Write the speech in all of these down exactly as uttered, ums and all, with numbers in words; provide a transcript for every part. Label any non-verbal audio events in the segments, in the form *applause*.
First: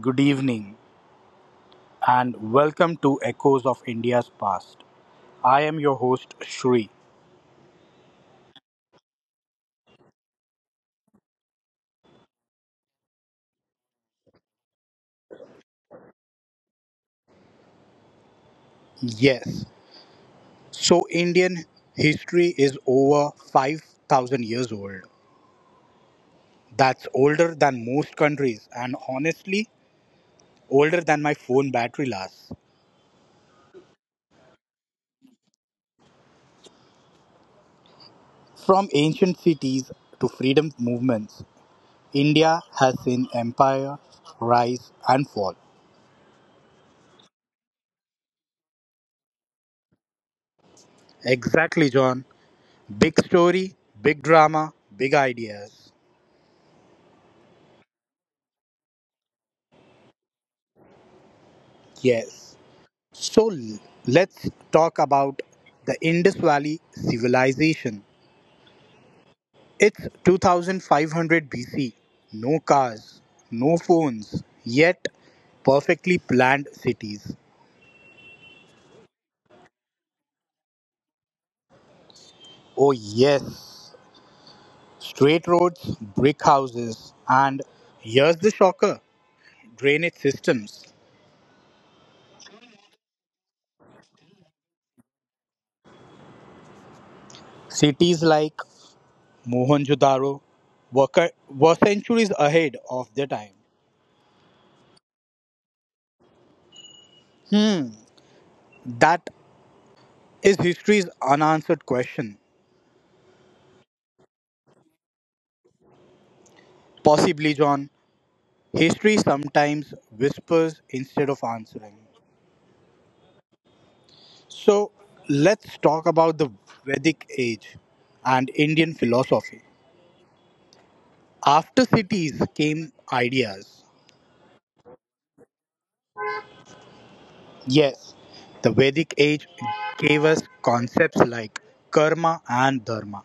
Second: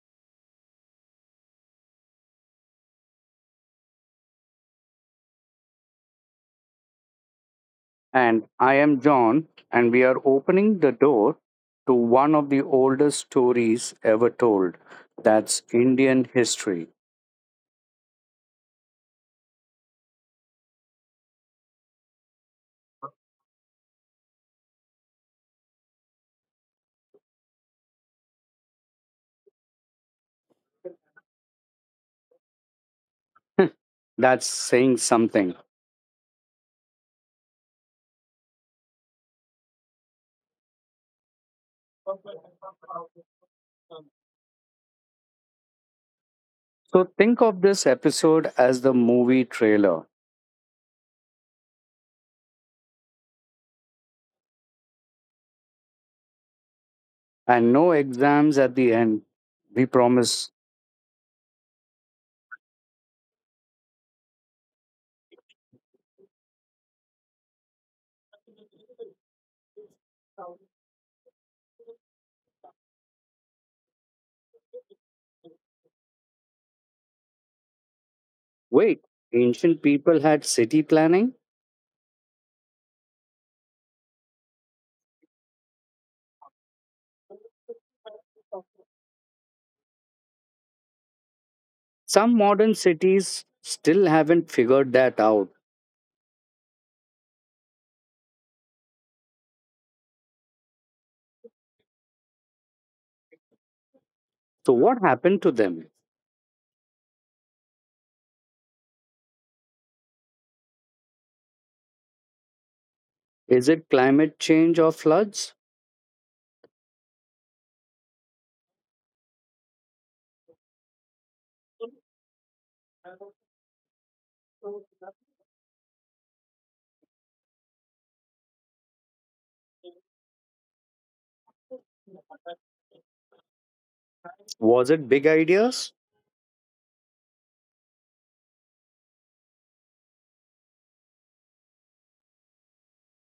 Good evening, and welcome to Echoes of India's Past. I am your host, Shri. And I am John, and we are opening the door to one of the oldest stories ever told. That's Indian history. Yes, so Indian history is over five thousand years old. That's older than most countries, and honestly, older than my phone battery lasts. *laughs* That's saying something. From ancient cities to freedom movements, India has seen empire, rise, and fall. So think of this episode as the movie trailer Exactly, John. Big story, big drama, big ideas. and no exams at the end. We promise. Yes. So l- let's talk about the Indus Valley civilization. It's two thousand five hundred B C. No cars, no phones, yet perfectly planned cities. Wait, ancient people had city planning? Oh, yes. Straight roads, brick houses, and here's the shocker drainage systems. Some modern cities still haven't figured that out. Cities like Mohenjo-daro were, cur- were centuries ahead of their time. So, what happened to them? Hmm, that is history's unanswered question. Is it climate change or floods? Possibly, John. History sometimes whispers instead of answering. So, let's talk about the Vedic age and Indian philosophy. After cities came ideas. Was it big ideas? Yes, the Vedic age gave us concepts like karma and dharma.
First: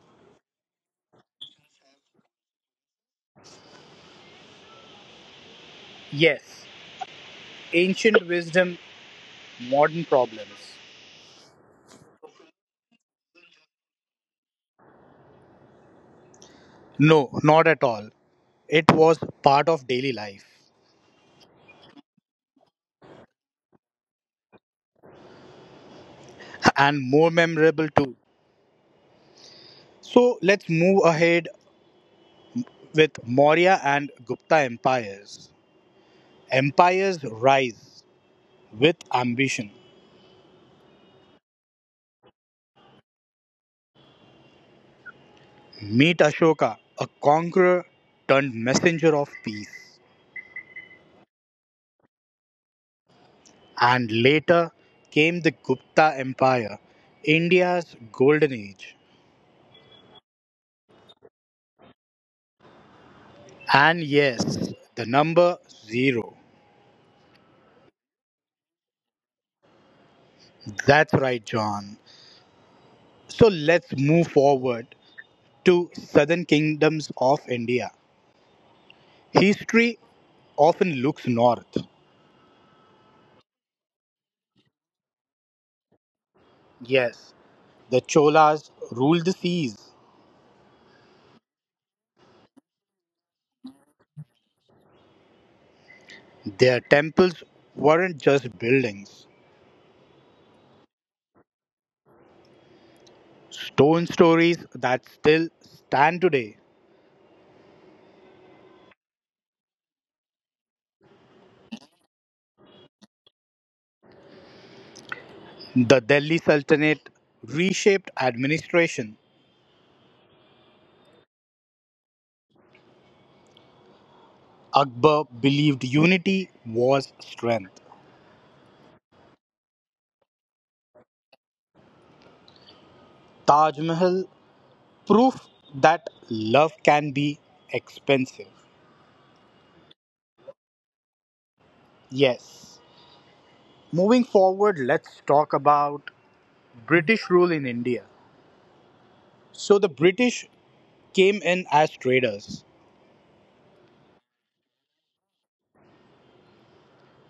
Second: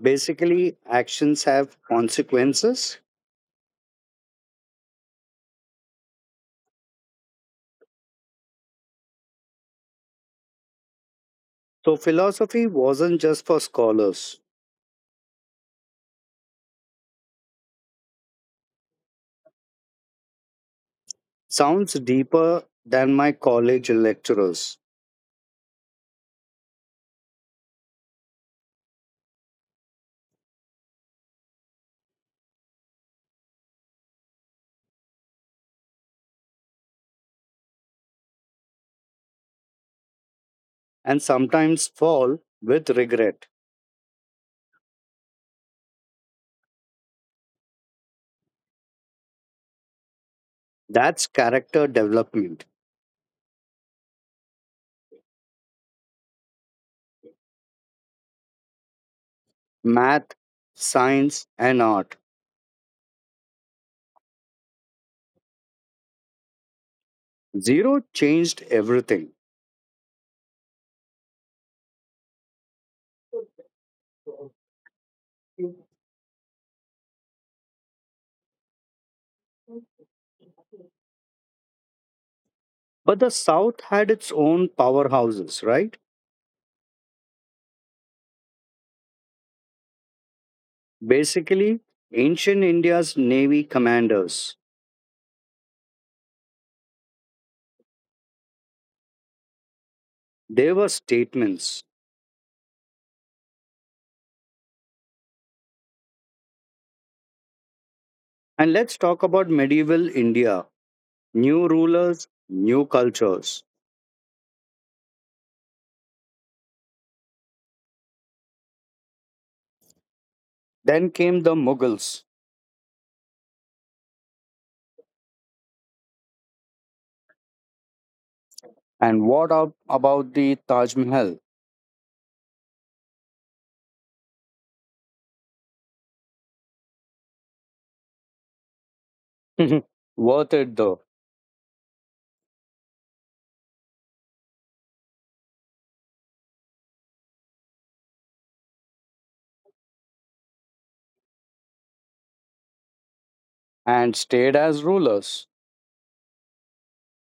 Basically, actions have consequences. Yes, ancient wisdom, modern problems. So, philosophy wasn't just for scholars, No, not at all. It was part of daily life sounds deeper than my college lecturers, and more memorable too. So let's move ahead with Maurya and Gupta empires, empires rise with ambition. and sometimes fall with regret. Meet Ashoka, a conqueror turned messenger of peace. That's character development, And later came the Gupta Empire, India's golden age. math, science, and art. And yes, the number zero. Zero changed everything. That's right, John. So let's move forward to southern kingdoms of India. History often looks north. But the South had its own powerhouses, right? Yes, the Cholas ruled the seas. Basically, ancient India's navy commanders. Their temples weren't just buildings, They were statements. stone stories that still stand today. And let's talk about medieval India. New rulers, new cultures. The Delhi Sultanate reshaped administration. Then came the Mughals. Akbar believed unity was strength. And what ab- about the Taj Mahal? Taj Mahal, proof that love can be expensive. *laughs* Worth it though, Yes. Moving forward, let's talk about British rule in India. So the British came in as traders. and stayed as rulers.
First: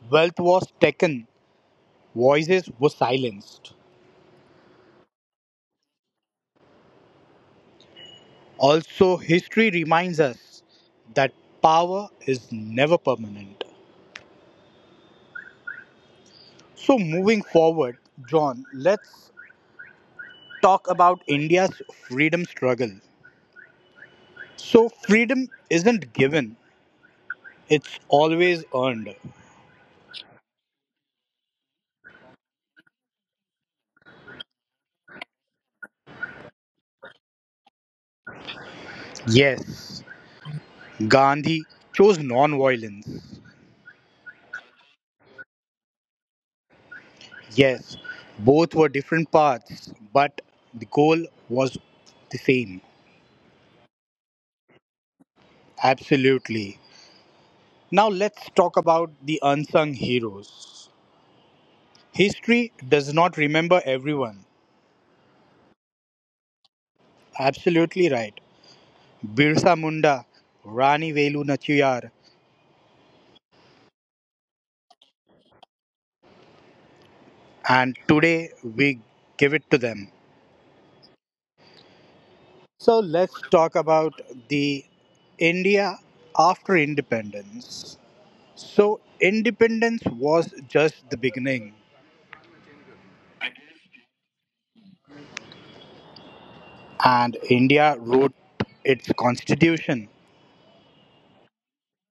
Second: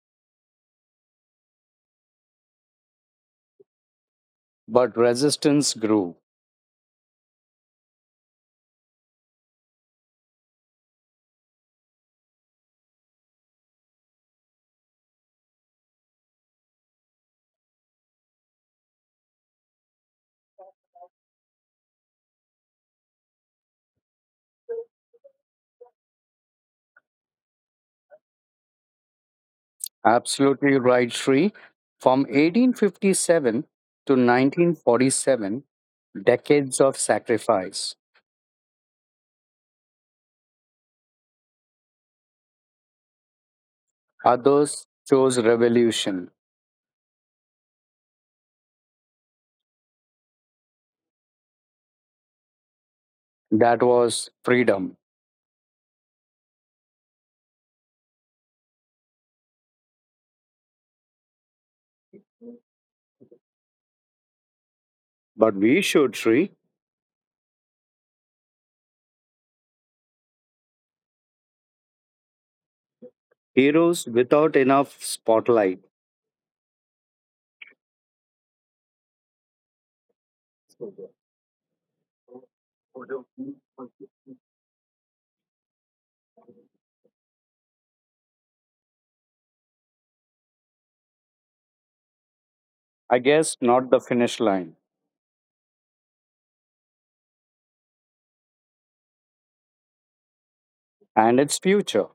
Wealth was taken, voices were silenced. But resistance grew. Also, history reminds us that power is never permanent. So, moving forward, John, let's talk about India's freedom struggle. So, freedom isn't given, it's always earned. Absolutely right, Sri. From eighteen fifty-seven to nineteen forty-seven, decades of sacrifice. Yes, Gandhi chose non violence. Others chose revolution. Yes, both were different paths, but the goal was the same. That was freedom. Absolutely. Now let's talk about the unsung heroes. History does not remember everyone. But we should, Sri. Absolutely right. Birsa Munda, Rani Velu Nachiyar, Heroes without enough spotlight. and today we give it to them. So let's talk about the India after independence. So independence was just the beginning, I guess not the finish line. and India wrote its constitution. And its future.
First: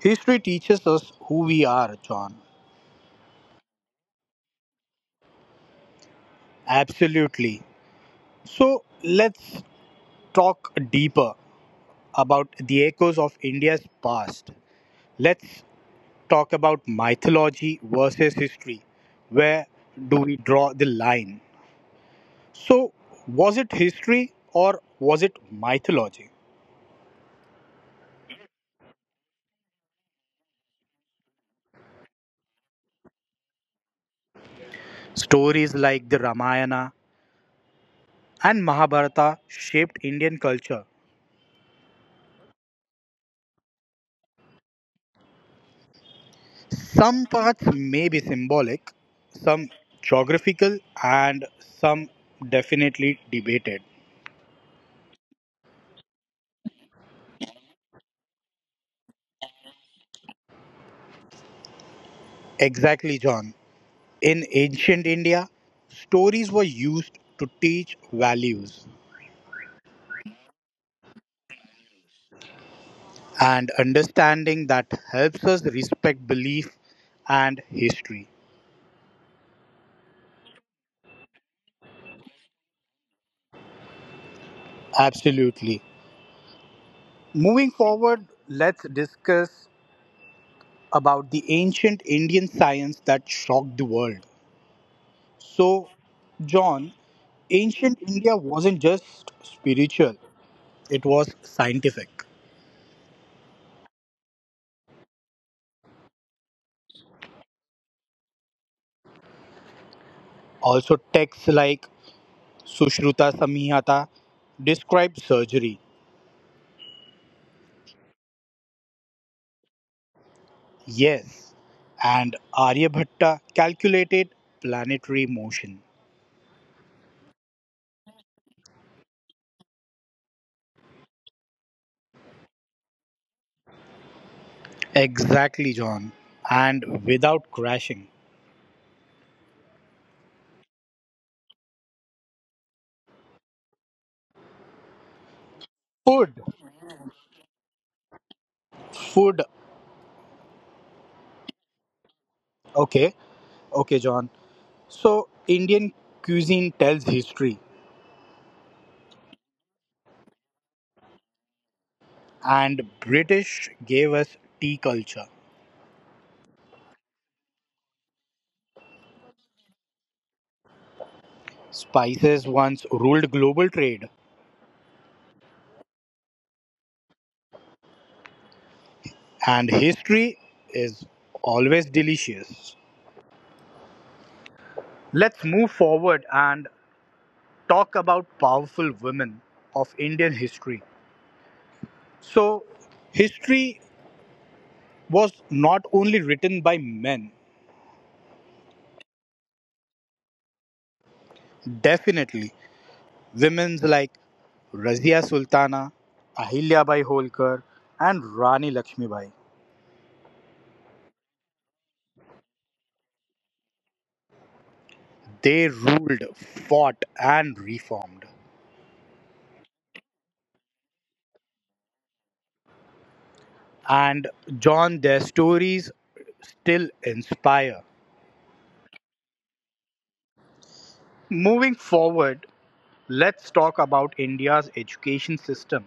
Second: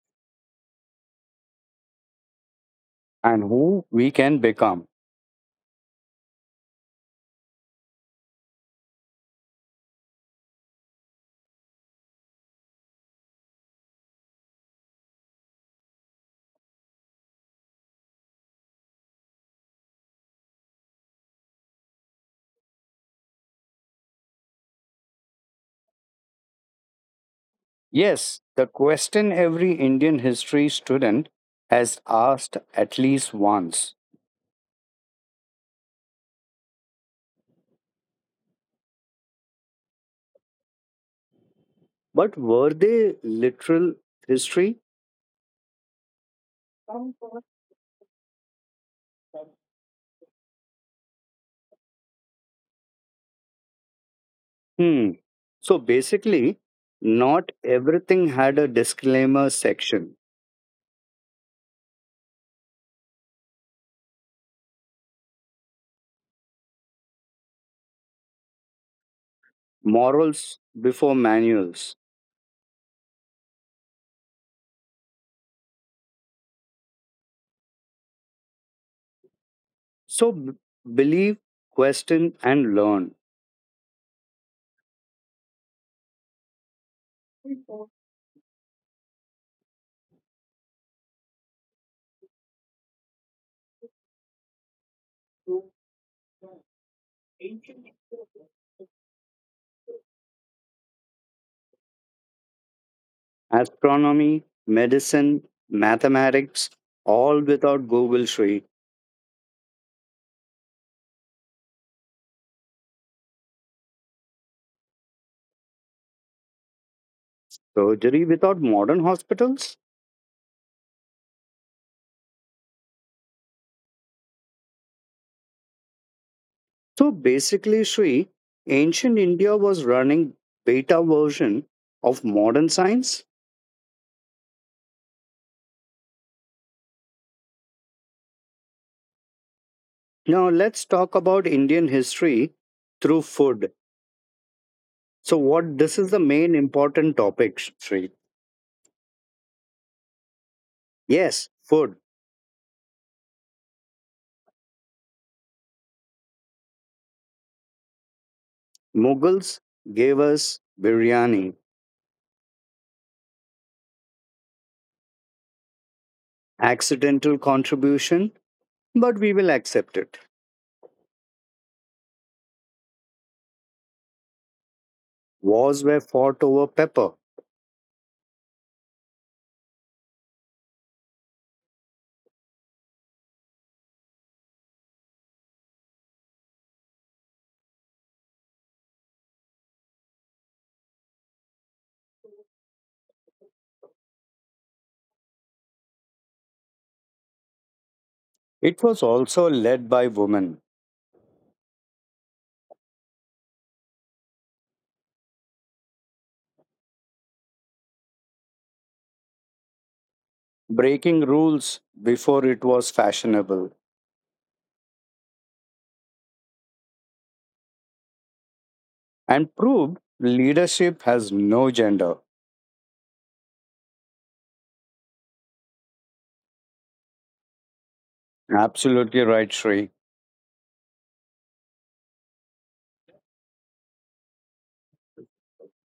History teaches us who we are, John. And who we can become. Absolutely. So let's talk deeper about the echoes of India's past. Let's talk about mythology versus history. Where do we draw the line? So, was it history or was it mythology? Yes, the question every Indian history student has asked at least once. Stories like the Ramayana and Mahabharata shaped Indian culture. But were they literal history? Hmm. Some parts may be symbolic, some geographical, and some definitely debated. So basically, not everything had a disclaimer section, Exactly, John. In ancient India, stories were used to teach values morals before manuals, and understanding that helps us respect belief and history. So b- believe, question, and learn. Absolutely. Moving forward, let's discuss about the ancient Indian science that shocked the world. So, John, ancient India wasn't just spiritual, it was scientific. Astronomy, medicine, mathematics, all without Google, Sri. Also, texts like Sushruta Samhita describe surgery. Surgery without modern hospitals. Yes, and Aryabhatta calculated planetary motion. So basically, Sri, ancient India was running beta version of modern science. Exactly, John. And without crashing. Now let's talk about Indian history through food. So what this is the Food. main important topic, Sri. Food. Yes, food. Okay. Okay, John. So, Indian cuisine tells history, Mughals gave us biryani, and British gave us tea culture. accidental contribution, but we will accept it. Spices once ruled global trade, Wars were fought over pepper. and history is always delicious. Let's move forward and talk about powerful women of Indian history. So, history was not only written by men, It was also led by women, definitely. Women's like Razia Sultana, Ahilya Bai Holkar, and Rani Lakshmibai. breaking rules before it was fashionable, They ruled, fought, and reformed. and proved leadership has no gender. And, John, their stories still inspire. Absolutely right, Shri. Moving forward, let's talk about India's education system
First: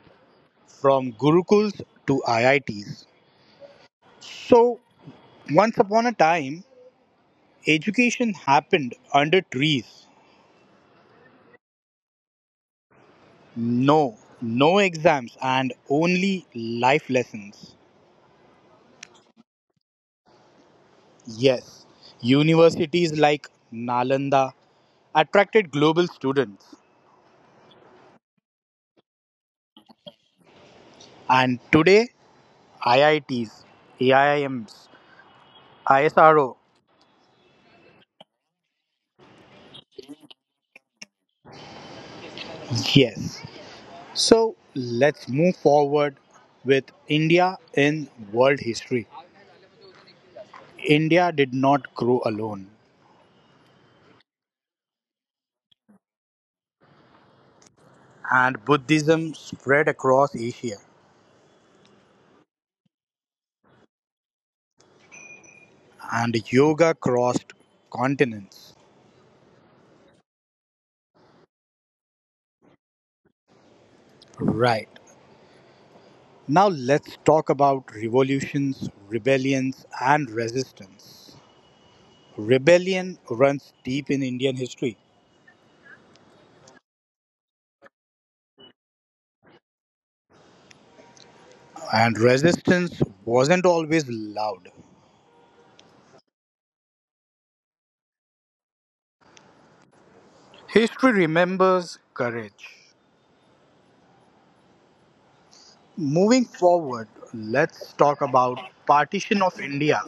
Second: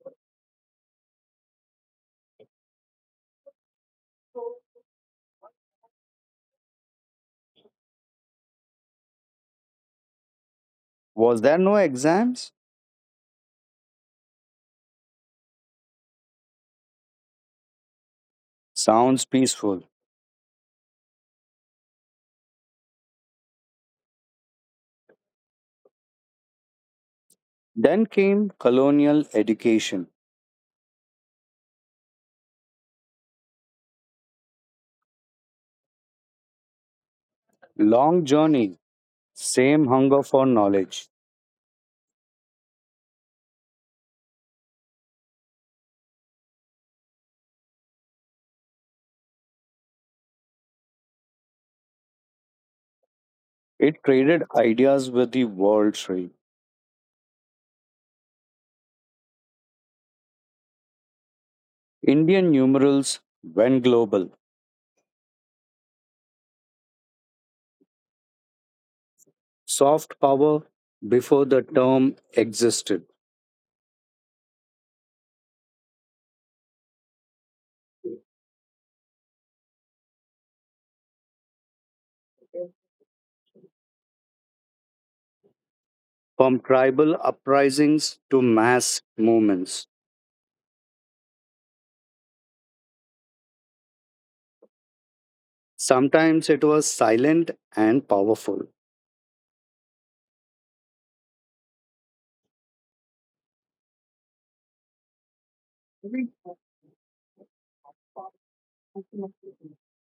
from Gurukuls to I I Ts. So, once upon a time, education happened under trees. Was there no exams? No, no exams and only life lessons. Sounds peaceful. Yes, universities like Nalanda attracted global students. Then came colonial education. And today, I I Ts, A I I Ms, ISRO. Long journey, same hunger for knowledge. Yes. So let's move forward with India in world history. India did not grow alone, It traded ideas with the world trade. and Buddhism spread across Asia, Indian numerals went global. and yoga crossed continents. Soft power before the term existed. Right. Now let's talk about revolutions, rebellions, and resistance. Rebellion runs deep in Indian history, From tribal uprisings to mass movements. and resistance wasn't always loud. Sometimes it was silent and powerful. History remembers courage. Moving forward, let's talk about partition of India,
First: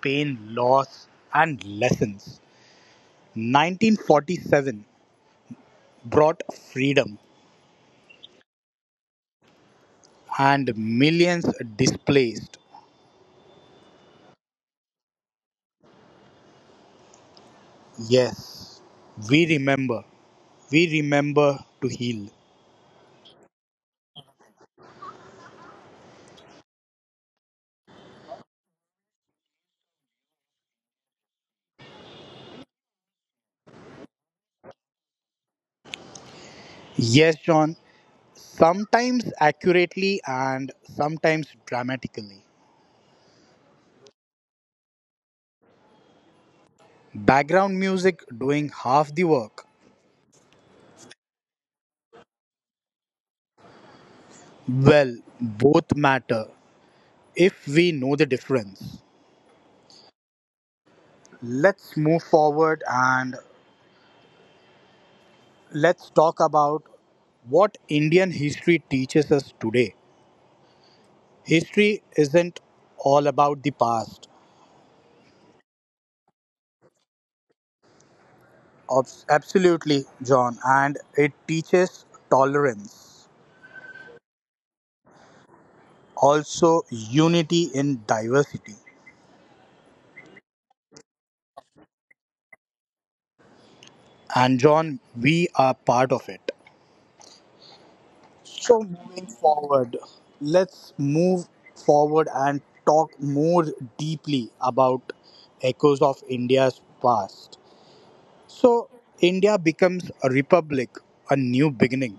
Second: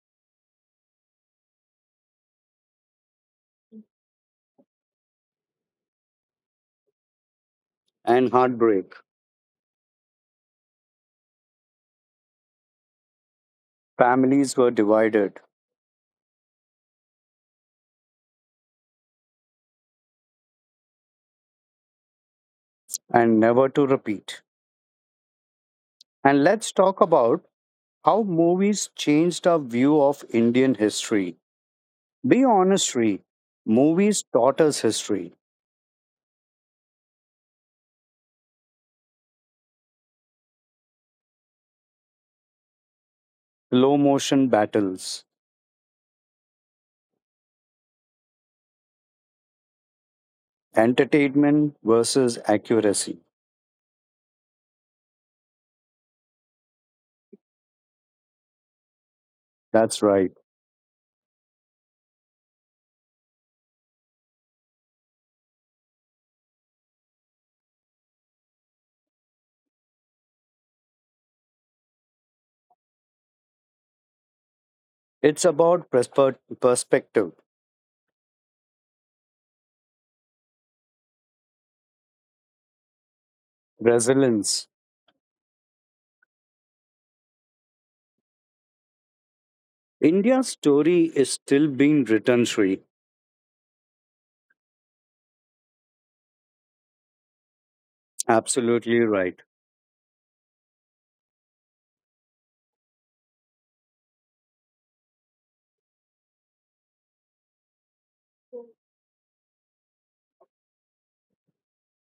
pain, loss, and lessons. nineteen forty-seven brought freedom, And heartbreak. and millions displaced. Families were divided Yes, we remember. We remember to heal. and never to repeat. And let's talk about how movies changed our view of Indian history. Be honest, Ree. Movies taught us history. Yes, John, sometimes accurately and sometimes dramatically. Slow motion battles, Background music doing half the work. entertainment versus accuracy. Well, both matter if we know the difference. That's right. Let's move forward and let's talk about what Indian history teaches us today. History isn't all about the past. It's about perspe- perspective, Abs- Absolutely, John. And it teaches tolerance, resilience. also unity in diversity. India's story is still being written, Sri. And, John, we are part of it. So, Absolutely moving right. forward, let's move forward and talk more deeply about echoes of India's past. So, India becomes a republic, a new beginning.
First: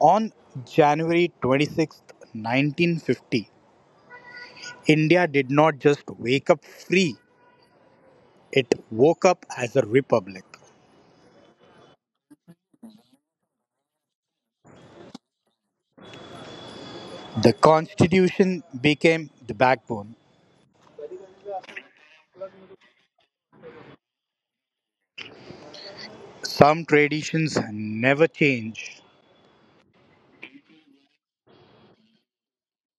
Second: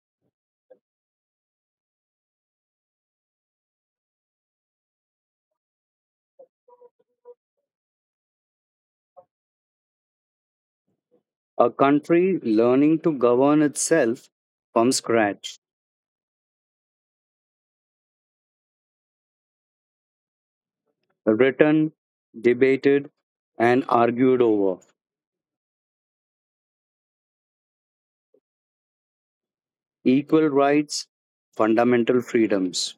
On January twenty-sixth, nineteen fifty, India did not just wake up free, it woke up as a republic. A country learning to govern itself from scratch, The constitution became the backbone. written, debated, and argued over. Some traditions never change, Equal rights, fundamental freedoms.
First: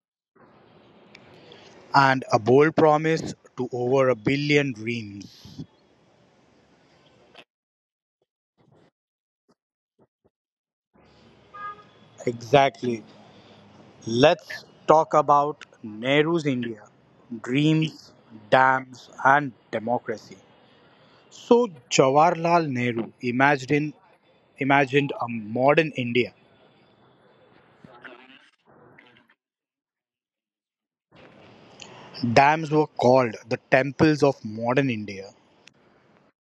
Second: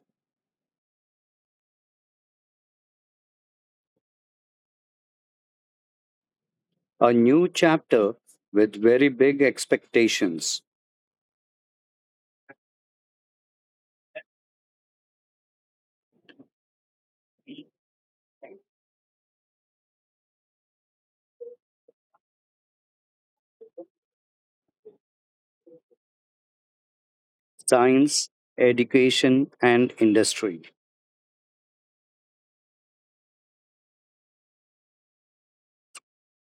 and a bold promise to over a billion dreams. A new chapter with very big expectations. Exactly. Let's talk about Nehru's India dreams, dams, and democracy. So, Jawaharlal Nehru imagined, imagined a modern India. Science, education, and industry. Dams were called the temples of modern India.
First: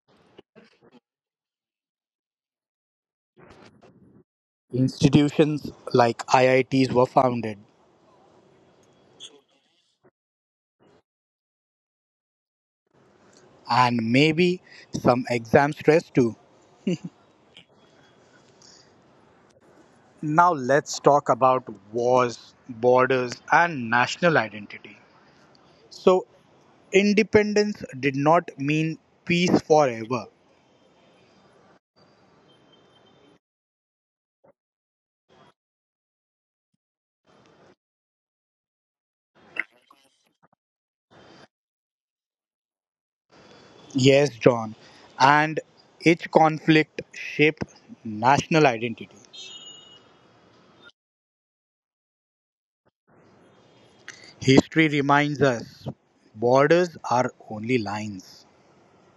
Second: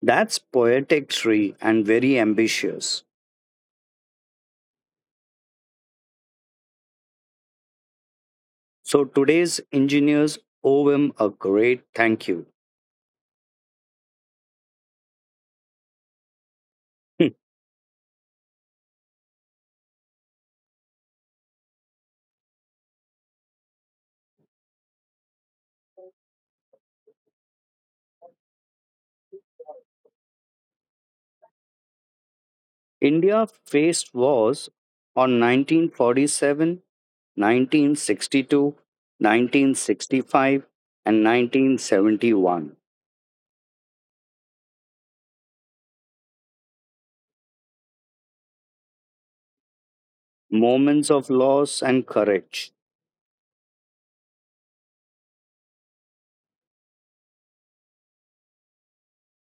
That's poetic tree and very ambitious. Institutions like I I Ts were founded, So today's engineers owe him a great thank you. and maybe some exam stress too. Hmm. Now, let's talk about wars, borders, and national identity. So, independence did not mean peace forever. India faced wars on nineteen forty-seven, nineteen sixty-two, nineteen sixty-five, and nineteen seventy-one. Yes, John, and each conflict shaped national identity. Moments of loss and courage. History reminds us borders are only lines.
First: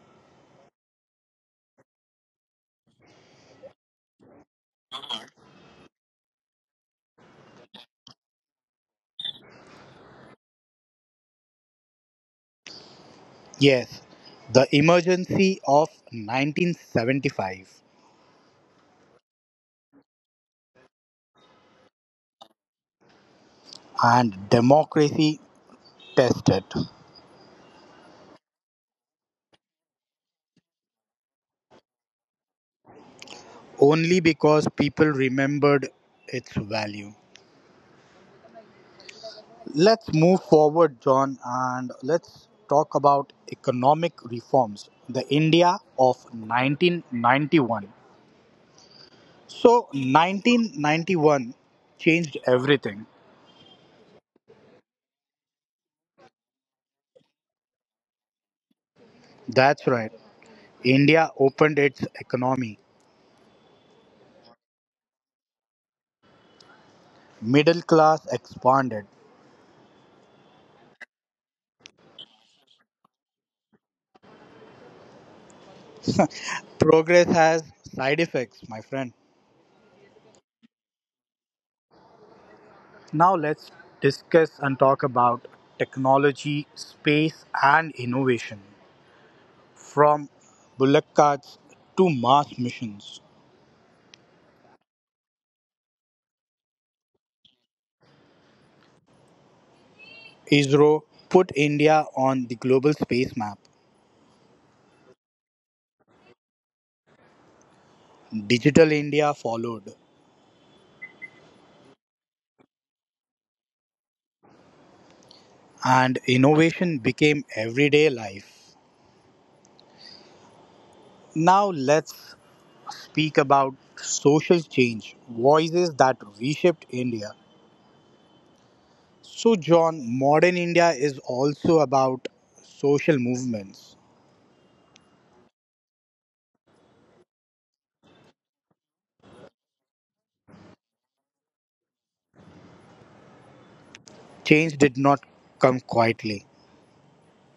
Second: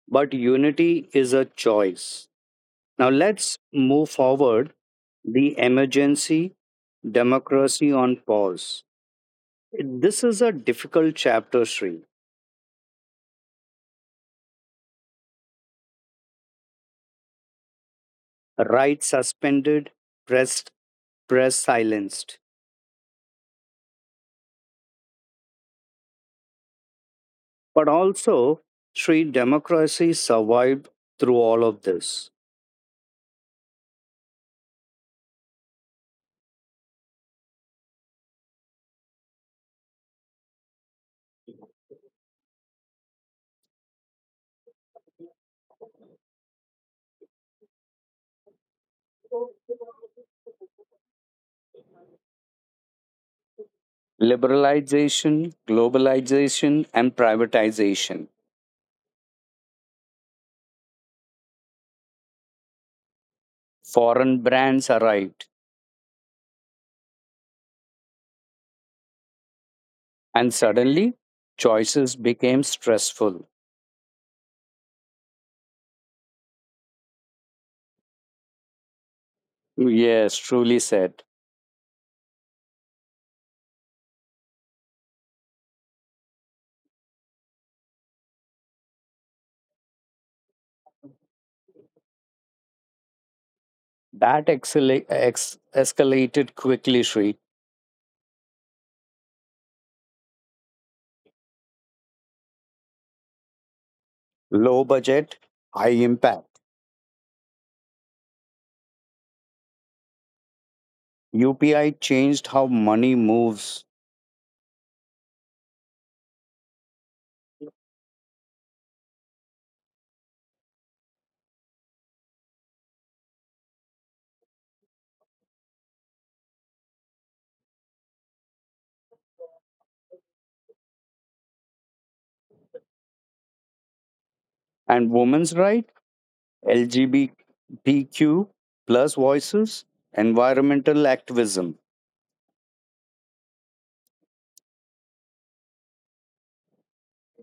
But unity is a choice. Now let's move forward the emergency, democracy on pause. This is a difficult chapter, Sri. Yes, the emergency of nineteen seventy-five. Right, suspended press press silenced. And democracy tested But also, Sri, democracy survived through all of this. only because people remembered its value. Let's move forward, John, and let's talk about economic reforms. The India of nineteen ninety-one. So, nineteen ninety-one changed everything. Liberalization, globalization, and privatization. That's right. India opened its economy, Foreign brands arrived, middle class expanded. and suddenly choices became stressful. Progress has side effects, my friend. Yes, truly said. Now let's discuss and talk about technology, space, and innovation. From bullock carts to Mars missions, That excela- ex- escalated quickly, Sri. ISRO put India on the global space map. Low budget, high impact. Digital India followed, U P I changed how money moves. and innovation became everyday life. Now let's speak about social change, voices that reshaped India. So, John, modern India is also about social movements. And women's right, L G B T Q plus voices, environmental activism. Change did not come quietly,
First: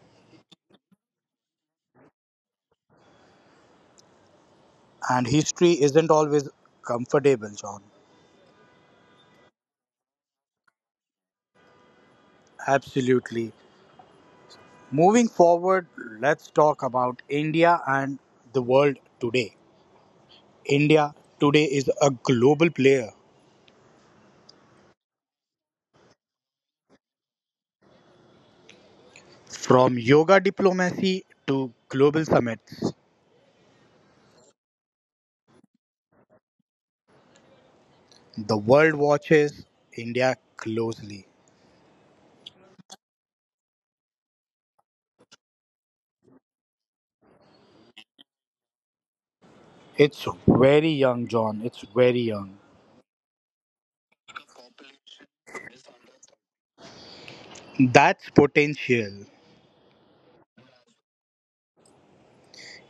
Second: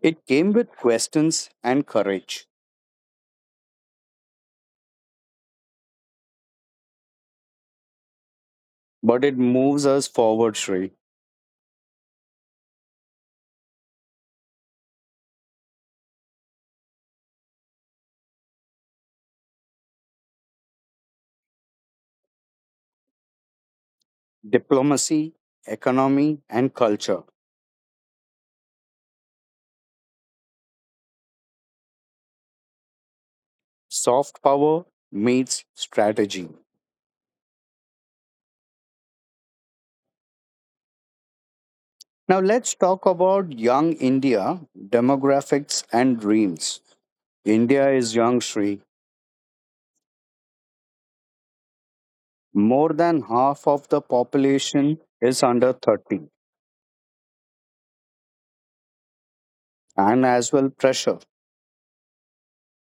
It came with questions and courage. and history isn't always comfortable, John. But it moves us forward, Sri. Absolutely. Moving forward, let's talk about India and the world today. India today is a global player. Diplomacy, economy, and culture. From yoga diplomacy to global summits, Soft power meets strategy. the world watches India closely. Now let's talk about young India, demographics, and dreams. India is young, Sri. It's very young, John. It's very young. More than half of the population is under thirty That's potential. and as well pressure.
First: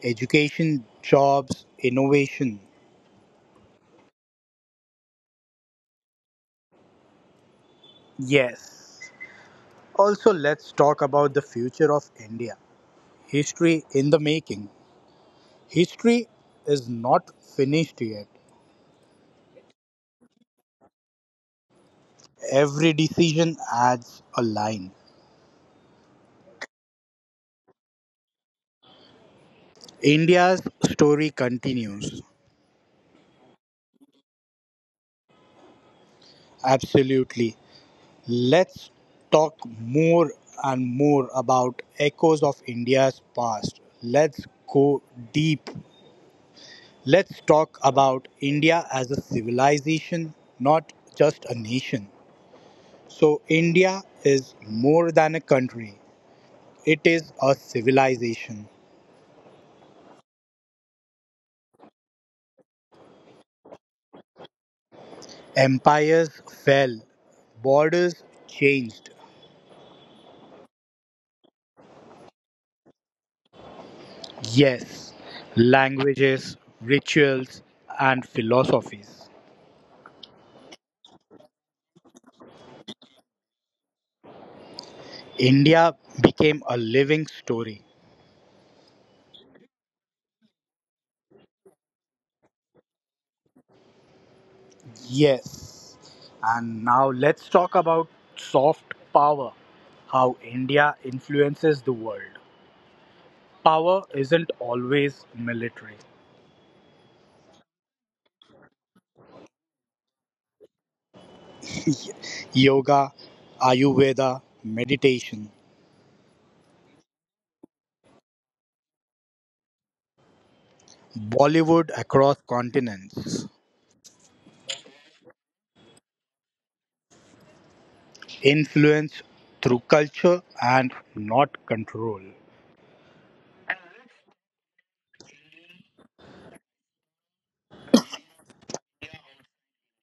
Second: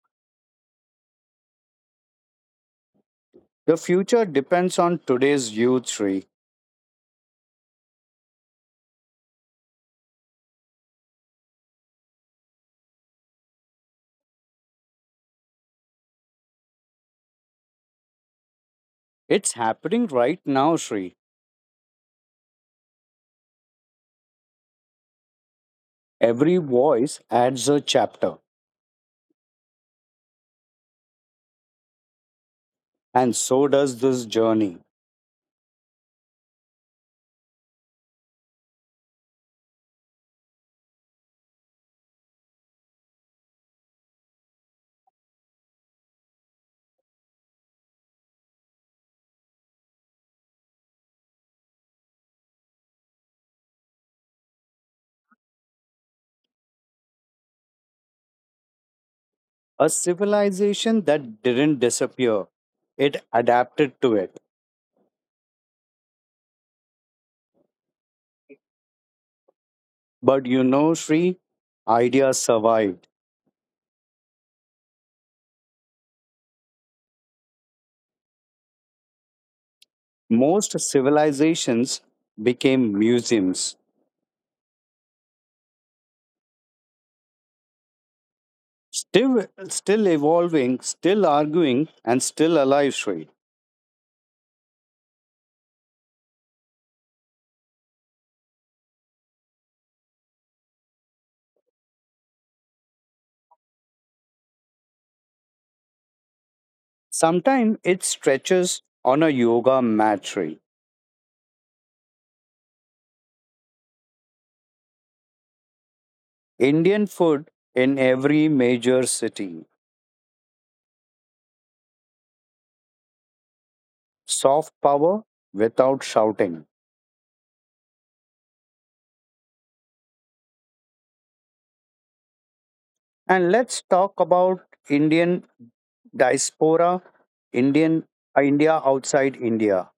Education, jobs, innovation. The future depends on today's youth, Sri. Yes. Also, let's talk about the future of India. History in the making. History is not finished yet. It's happening right now, Sri. Every decision adds a line. Every voice adds a chapter, India's story continues. and so does this journey. Absolutely. Let's talk more and more about echoes of India's past. Let's go deep. Let's talk about India as a civilization, not just a nation. So, India is more than a country, it is a civilization. A civilization that didn't disappear, it adapted to it. Empires fell, borders changed. But you know, Sri, ideas survived. Yes, languages, rituals, and philosophies. Most civilizations became museums. India became a living story. Still, still evolving, still arguing, and still alive, Sri. Yes, and now let's talk about soft power, how India influences the world. Power isn't always military. Sometimes it stretches on a yoga mat, Sri. Yoga, Ayurveda, meditation, Indian food in every major city. Bollywood across continents, Soft power without shouting. influence through culture and not control. And let's talk about Indian diaspora, Indian uh, India outside India.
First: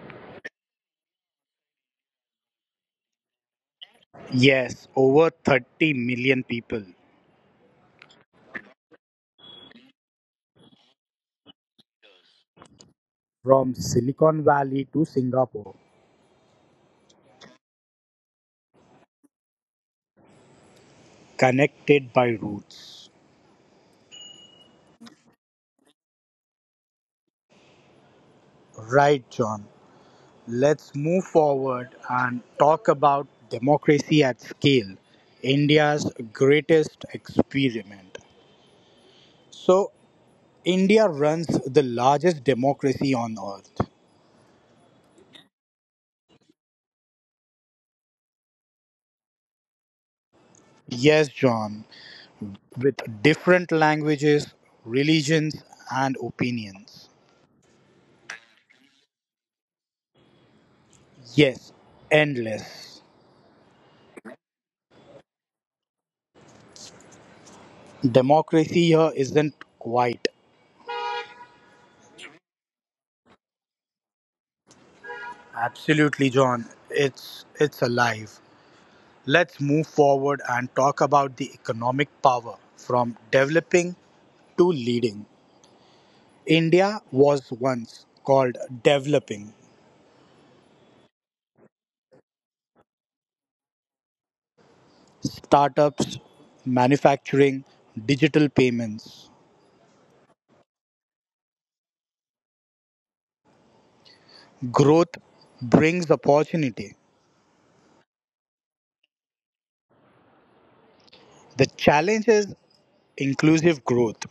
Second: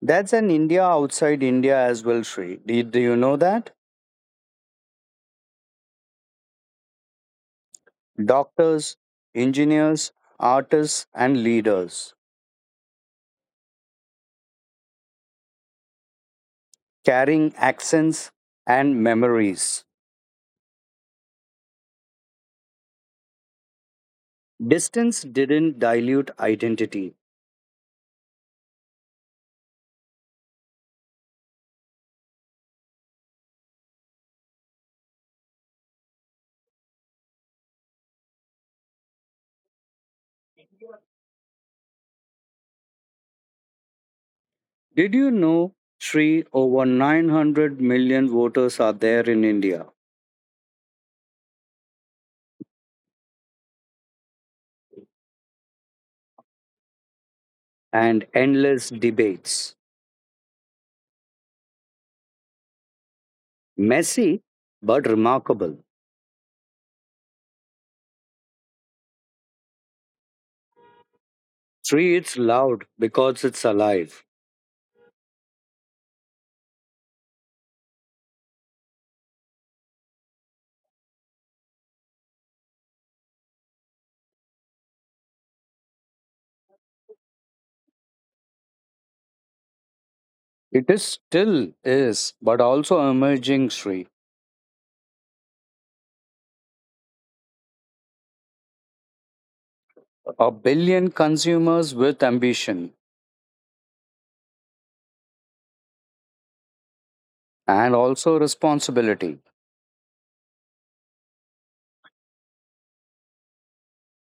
That's an India outside India as well, Sri. Do, do you know that? Yes, over 30 million people Doctors, engineers, artists, and leaders. from Silicon Valley to Singapore Carrying accents and memories. connected by roots. Distance didn't dilute identity. Right, John. Let's move forward and talk about democracy at scale, India's greatest experiment. So, India runs the largest democracy on earth. Did you know, Sri, over nine hundred million voters are there in India Yes, John, with different languages, religions, and opinions. and endless debates? Yes, endless. Messy, but remarkable. Democracy here isn't quite. Sri, it's loud because it's alive. Absolutely, John. It's it's alive. Let's move forward and talk about the economic power from developing to leading. India was once called developing It is still is, but also emerging, Sri. startups, manufacturing, digital payments. A billion consumers with ambition Growth brings opportunity. and also responsibility. The challenge is inclusive growth,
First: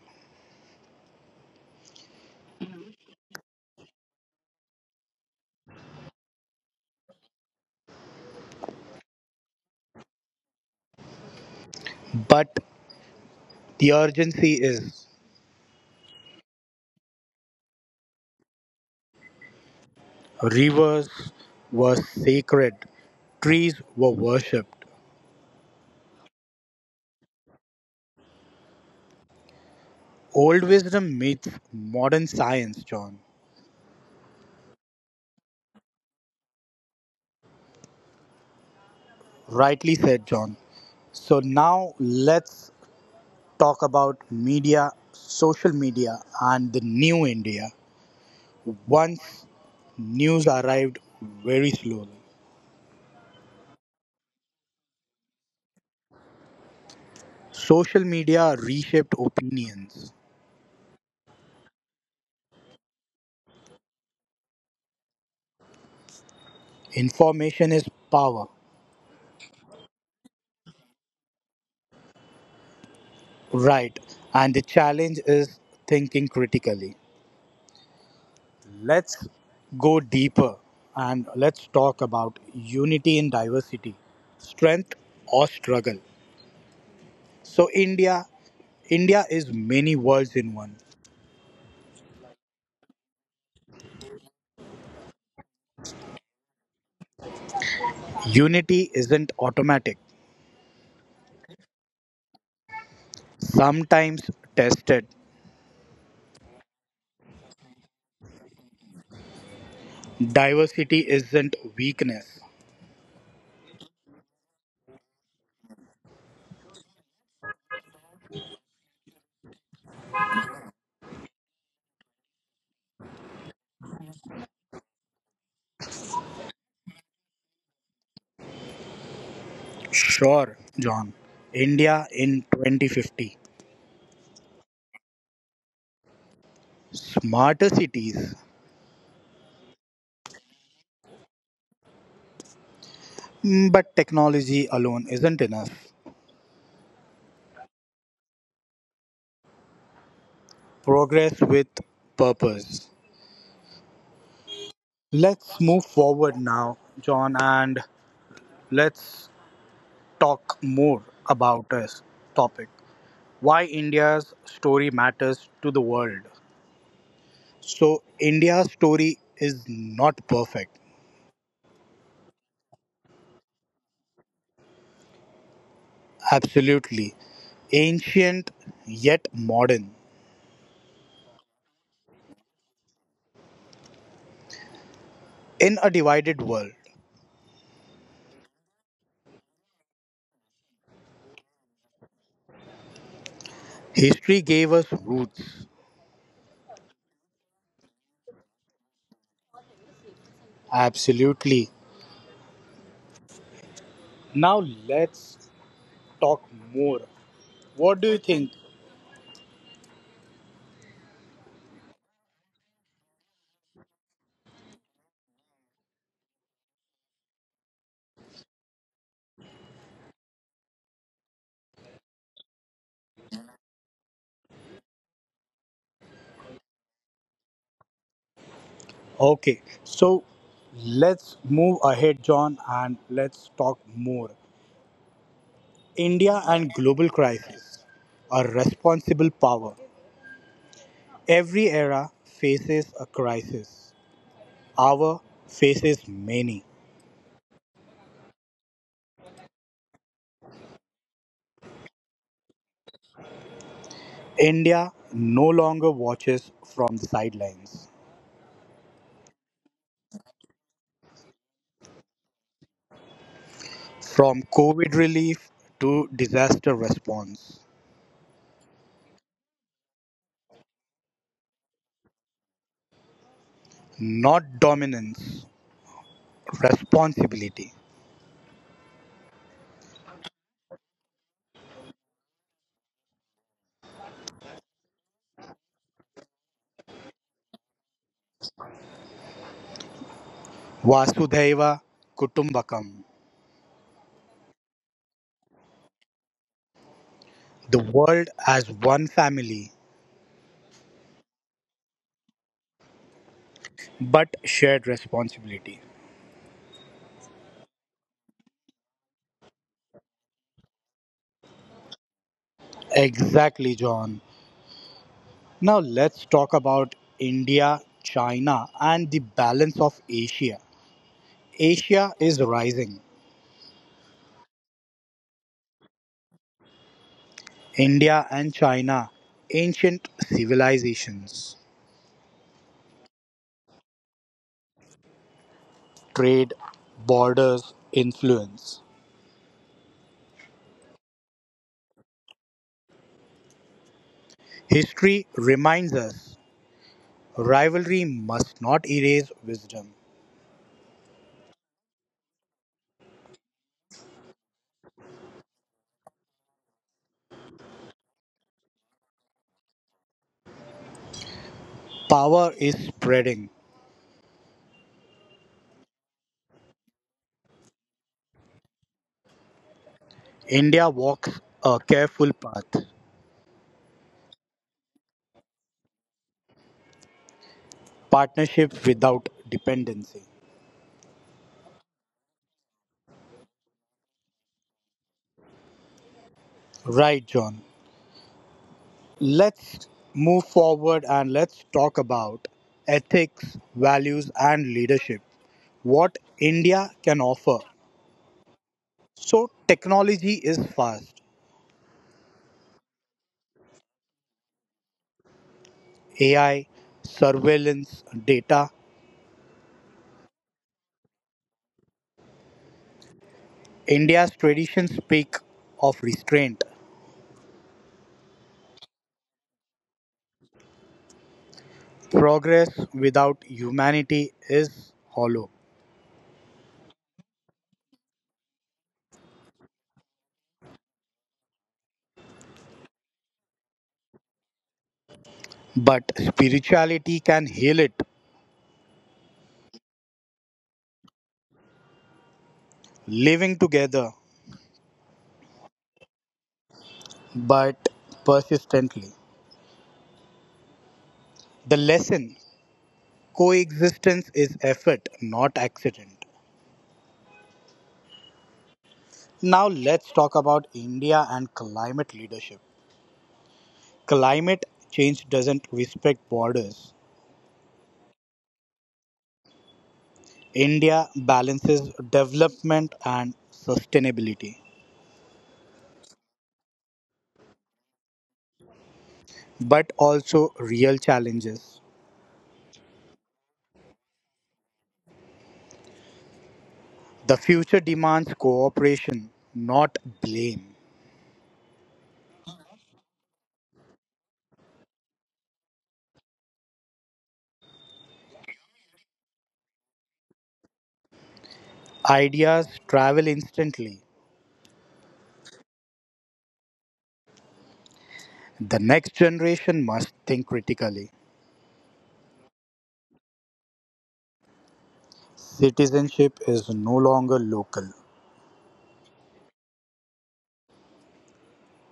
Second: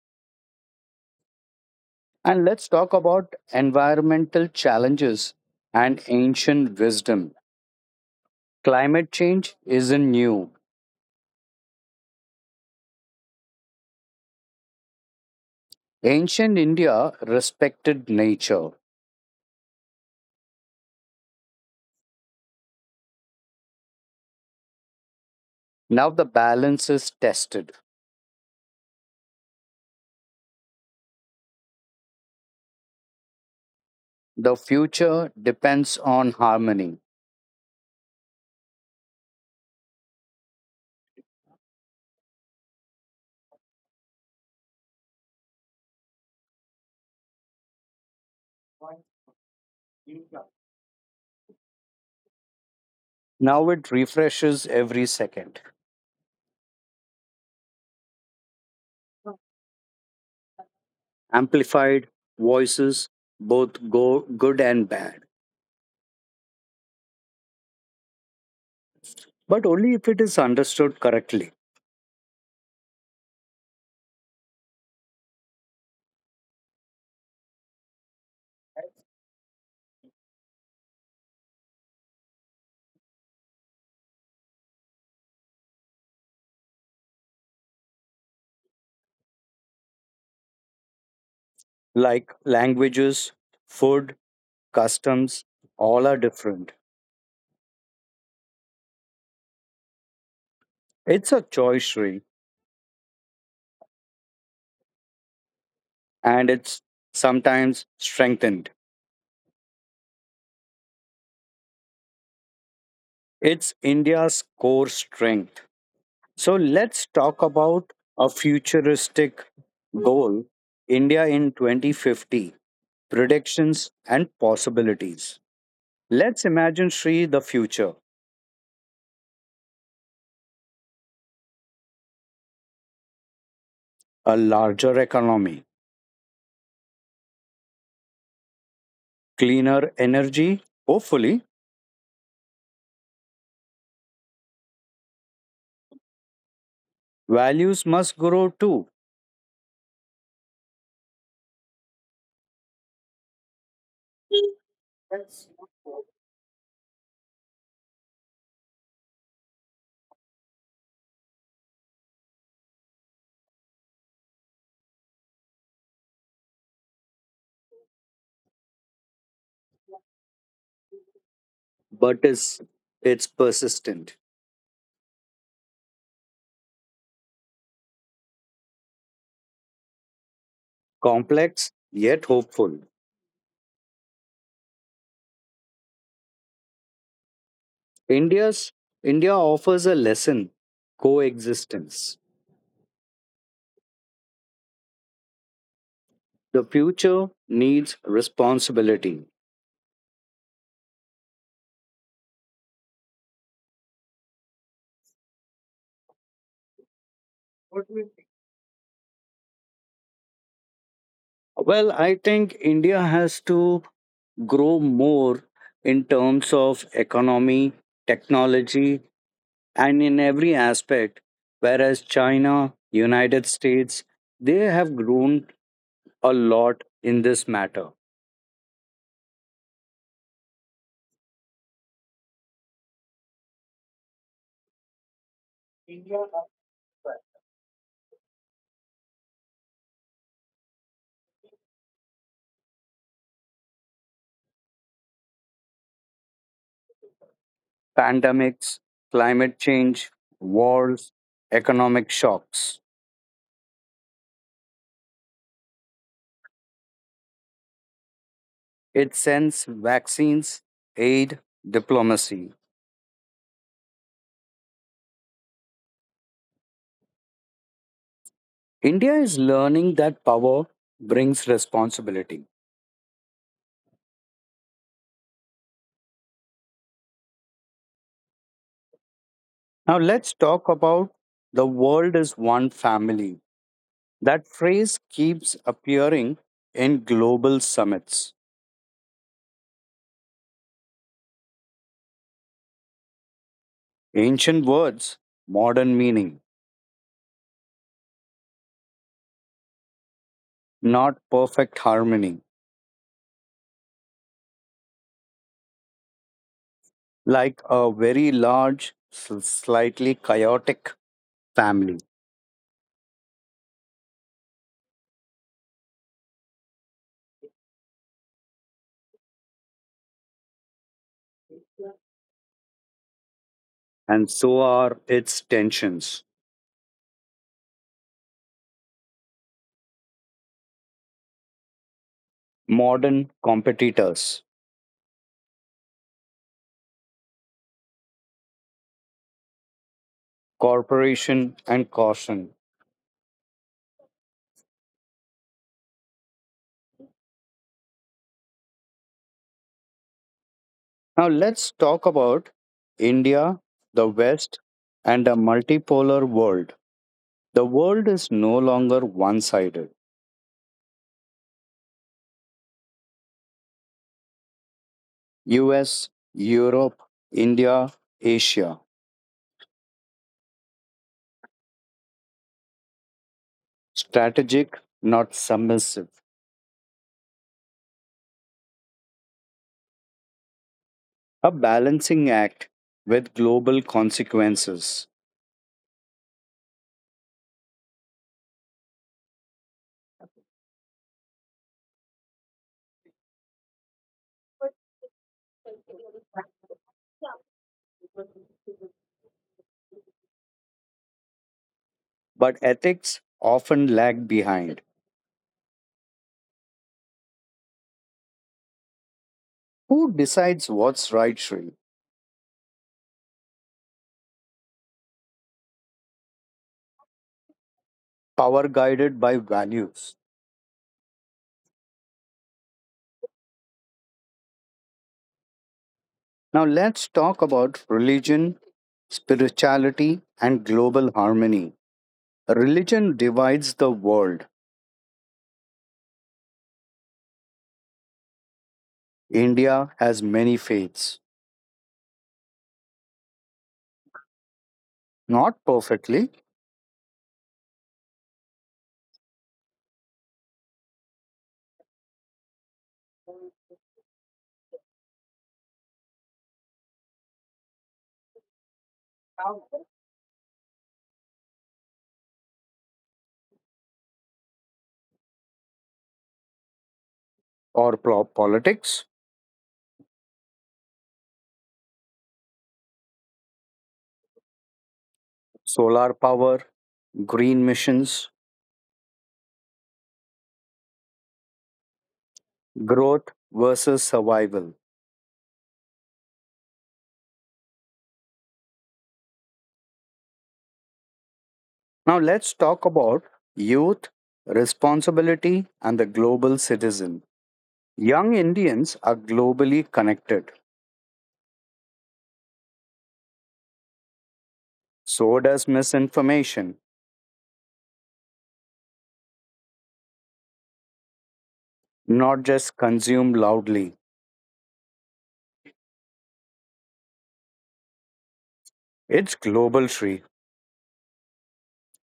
And let's talk about environmental challenges and ancient wisdom. Climate change isn't new. but the urgency is Ancient India respected nature. rivers were sacred, trees were worshipped. Now the balance is tested. Old wisdom meets modern science, John. The future depends on harmony. Rightly said, John. So now let's talk about media, social media, and the new India. Once, news arrived very slowly. Now it refreshes every second. Social media reshaped opinions. Amplified voices, both go good and bad, Information is power, but only if it is understood correctly. right? And the challenge is thinking critically. Let's go deeper and let's talk about unity in diversity, strength or struggle. So, India, India is many worlds in one. Like languages, food, customs, all are different. Unity isn't automatic, It's a choice, Sri, sometimes tested. and it's sometimes strengthened. Diversity isn't weakness. It's India's core strength. So let's talk about a futuristic goal, India in twenty fifty, predictions and possibilities. Let's imagine, Sri, the future, Sure, John. India in twenty fifty. a larger economy, Smarter cities. cleaner energy, hopefully, Mm, But technology alone isn't enough. values must grow too Progress with purpose. Let's move forward now, John, and let's talk more about this topic. Why India's story matters to the world. So, India's story is not perfect. but is it's persistent Absolutely. Ancient yet modern. complex yet hopeful. In a divided world, India's India offers a lesson, coexistence. history gave us roots. The future needs responsibility. Absolutely. Now let's talk more. What do What do you you think? think? Well, I think India has to grow more in terms of economy, technology, and in every aspect. Whereas China, United States, they have grown a lot in this matter. Okay, so let's move ahead, John, and let's talk more. India and global crisis. A responsible power. Every era faces a crisis. Our faces many. Pandemics, climate change, wars, economic shocks. India no longer watches from the sidelines. It sends vaccines, aid, diplomacy. From COVID relief to disaster response. India is learning that power brings responsibility. Not dominance, responsibility. Now, let's talk about the world is one family. That phrase keeps appearing in global summits. Vasudhaiva Kutumbakam. Ancient words, modern meaning, The world as one family, not perfect harmony, but shared responsibility. like a very large, s- slightly chaotic family. Exactly, John. Now let's talk about India, China, and the balance of Asia. Asia is rising. And so are its tensions. India and China, ancient civilizations, Modern competitors, trade, borders, influence. cooperation, and caution. History reminds us rivalry must not erase wisdom. Now, let's talk about India, the West, and a multipolar world. The world is no longer one sided. Power is spreading. U S, Europe, India, Asia. India walks a careful path. Strategic, not submissive. Partnership without dependency. A balancing act with global consequences. Right, John. Let's move forward and let's talk about ethics, values, and leadership. What India can offer. So, technology is fast. But ethics often lag behind. A I, surveillance, data. Who decides what's right, Sri? India's traditions speak of restraint. Power guided by values. Progress without humanity is hollow, Now, let's talk about religion, spirituality, and global harmony. Religion divides the world. but spirituality can heal it, India has many faiths, living together not perfectly, but persistently. The lesson coexistence is effort, not accident. Now, let's talk about India and climate leadership. Climate change doesn't respect borders. or pro- politics, India balances development and sustainability, solar power, green missions, but also real challenges. growth versus survival. The future demands cooperation, not blame. Now, let's talk about youth, responsibility, and the global citizen. Young Indians are globally connected. Ideas travel instantly. So does misinformation. The next generation must think critically. Not just consumed loudly. Citizenship is no longer local. It's global, Sri.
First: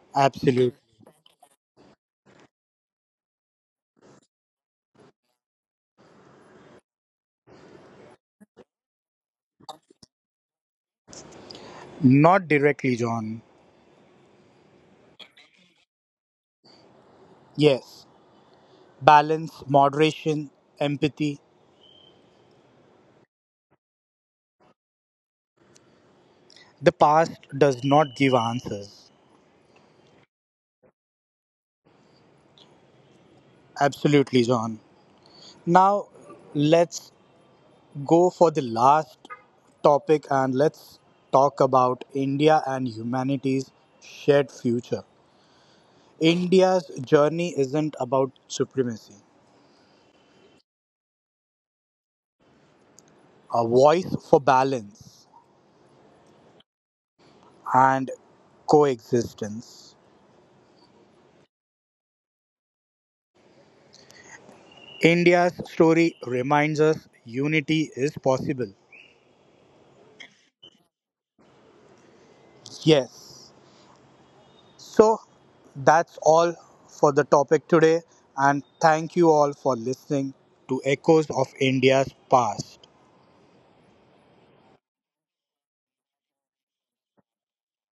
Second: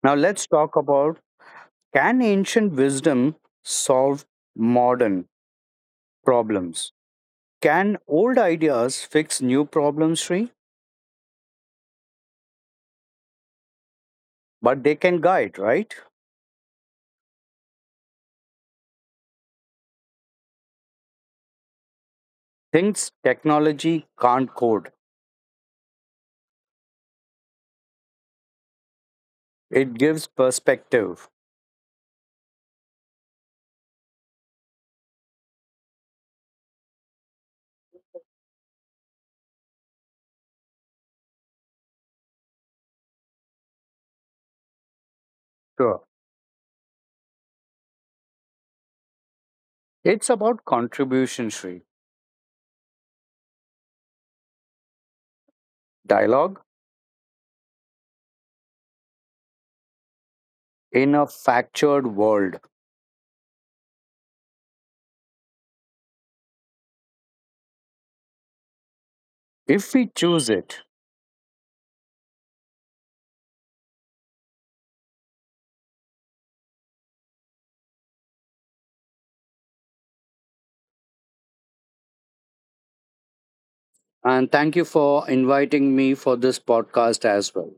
Now let's Absolute. talk about can ancient wisdom solve modern problems? Can old ideas fix new problems, Sri? Not directly, John. But they can guide, right? Yes. Balance, moderation, empathy. Things technology can't code. The past does not give answers. It gives perspective. Absolutely, John. Now, let's go for the last topic and let's talk about India and humanity's shared future. Sure. India's journey isn't about supremacy, It's about contribution, Sri. a voice for balance Dialogue and coexistence. in a fractured world. India's story reminds us unity is possible. If we choose it. Yes. So that's all for the topic today, and thank you all for listening to Echoes of India's Past. And thank you for inviting me for this podcast as well.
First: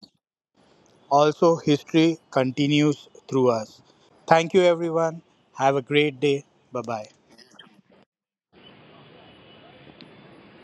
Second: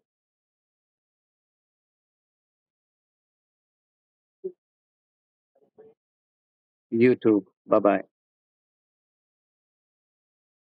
Also, history continues through us. Thank you, everyone. Have a great day. Bye bye. You too. Bye bye.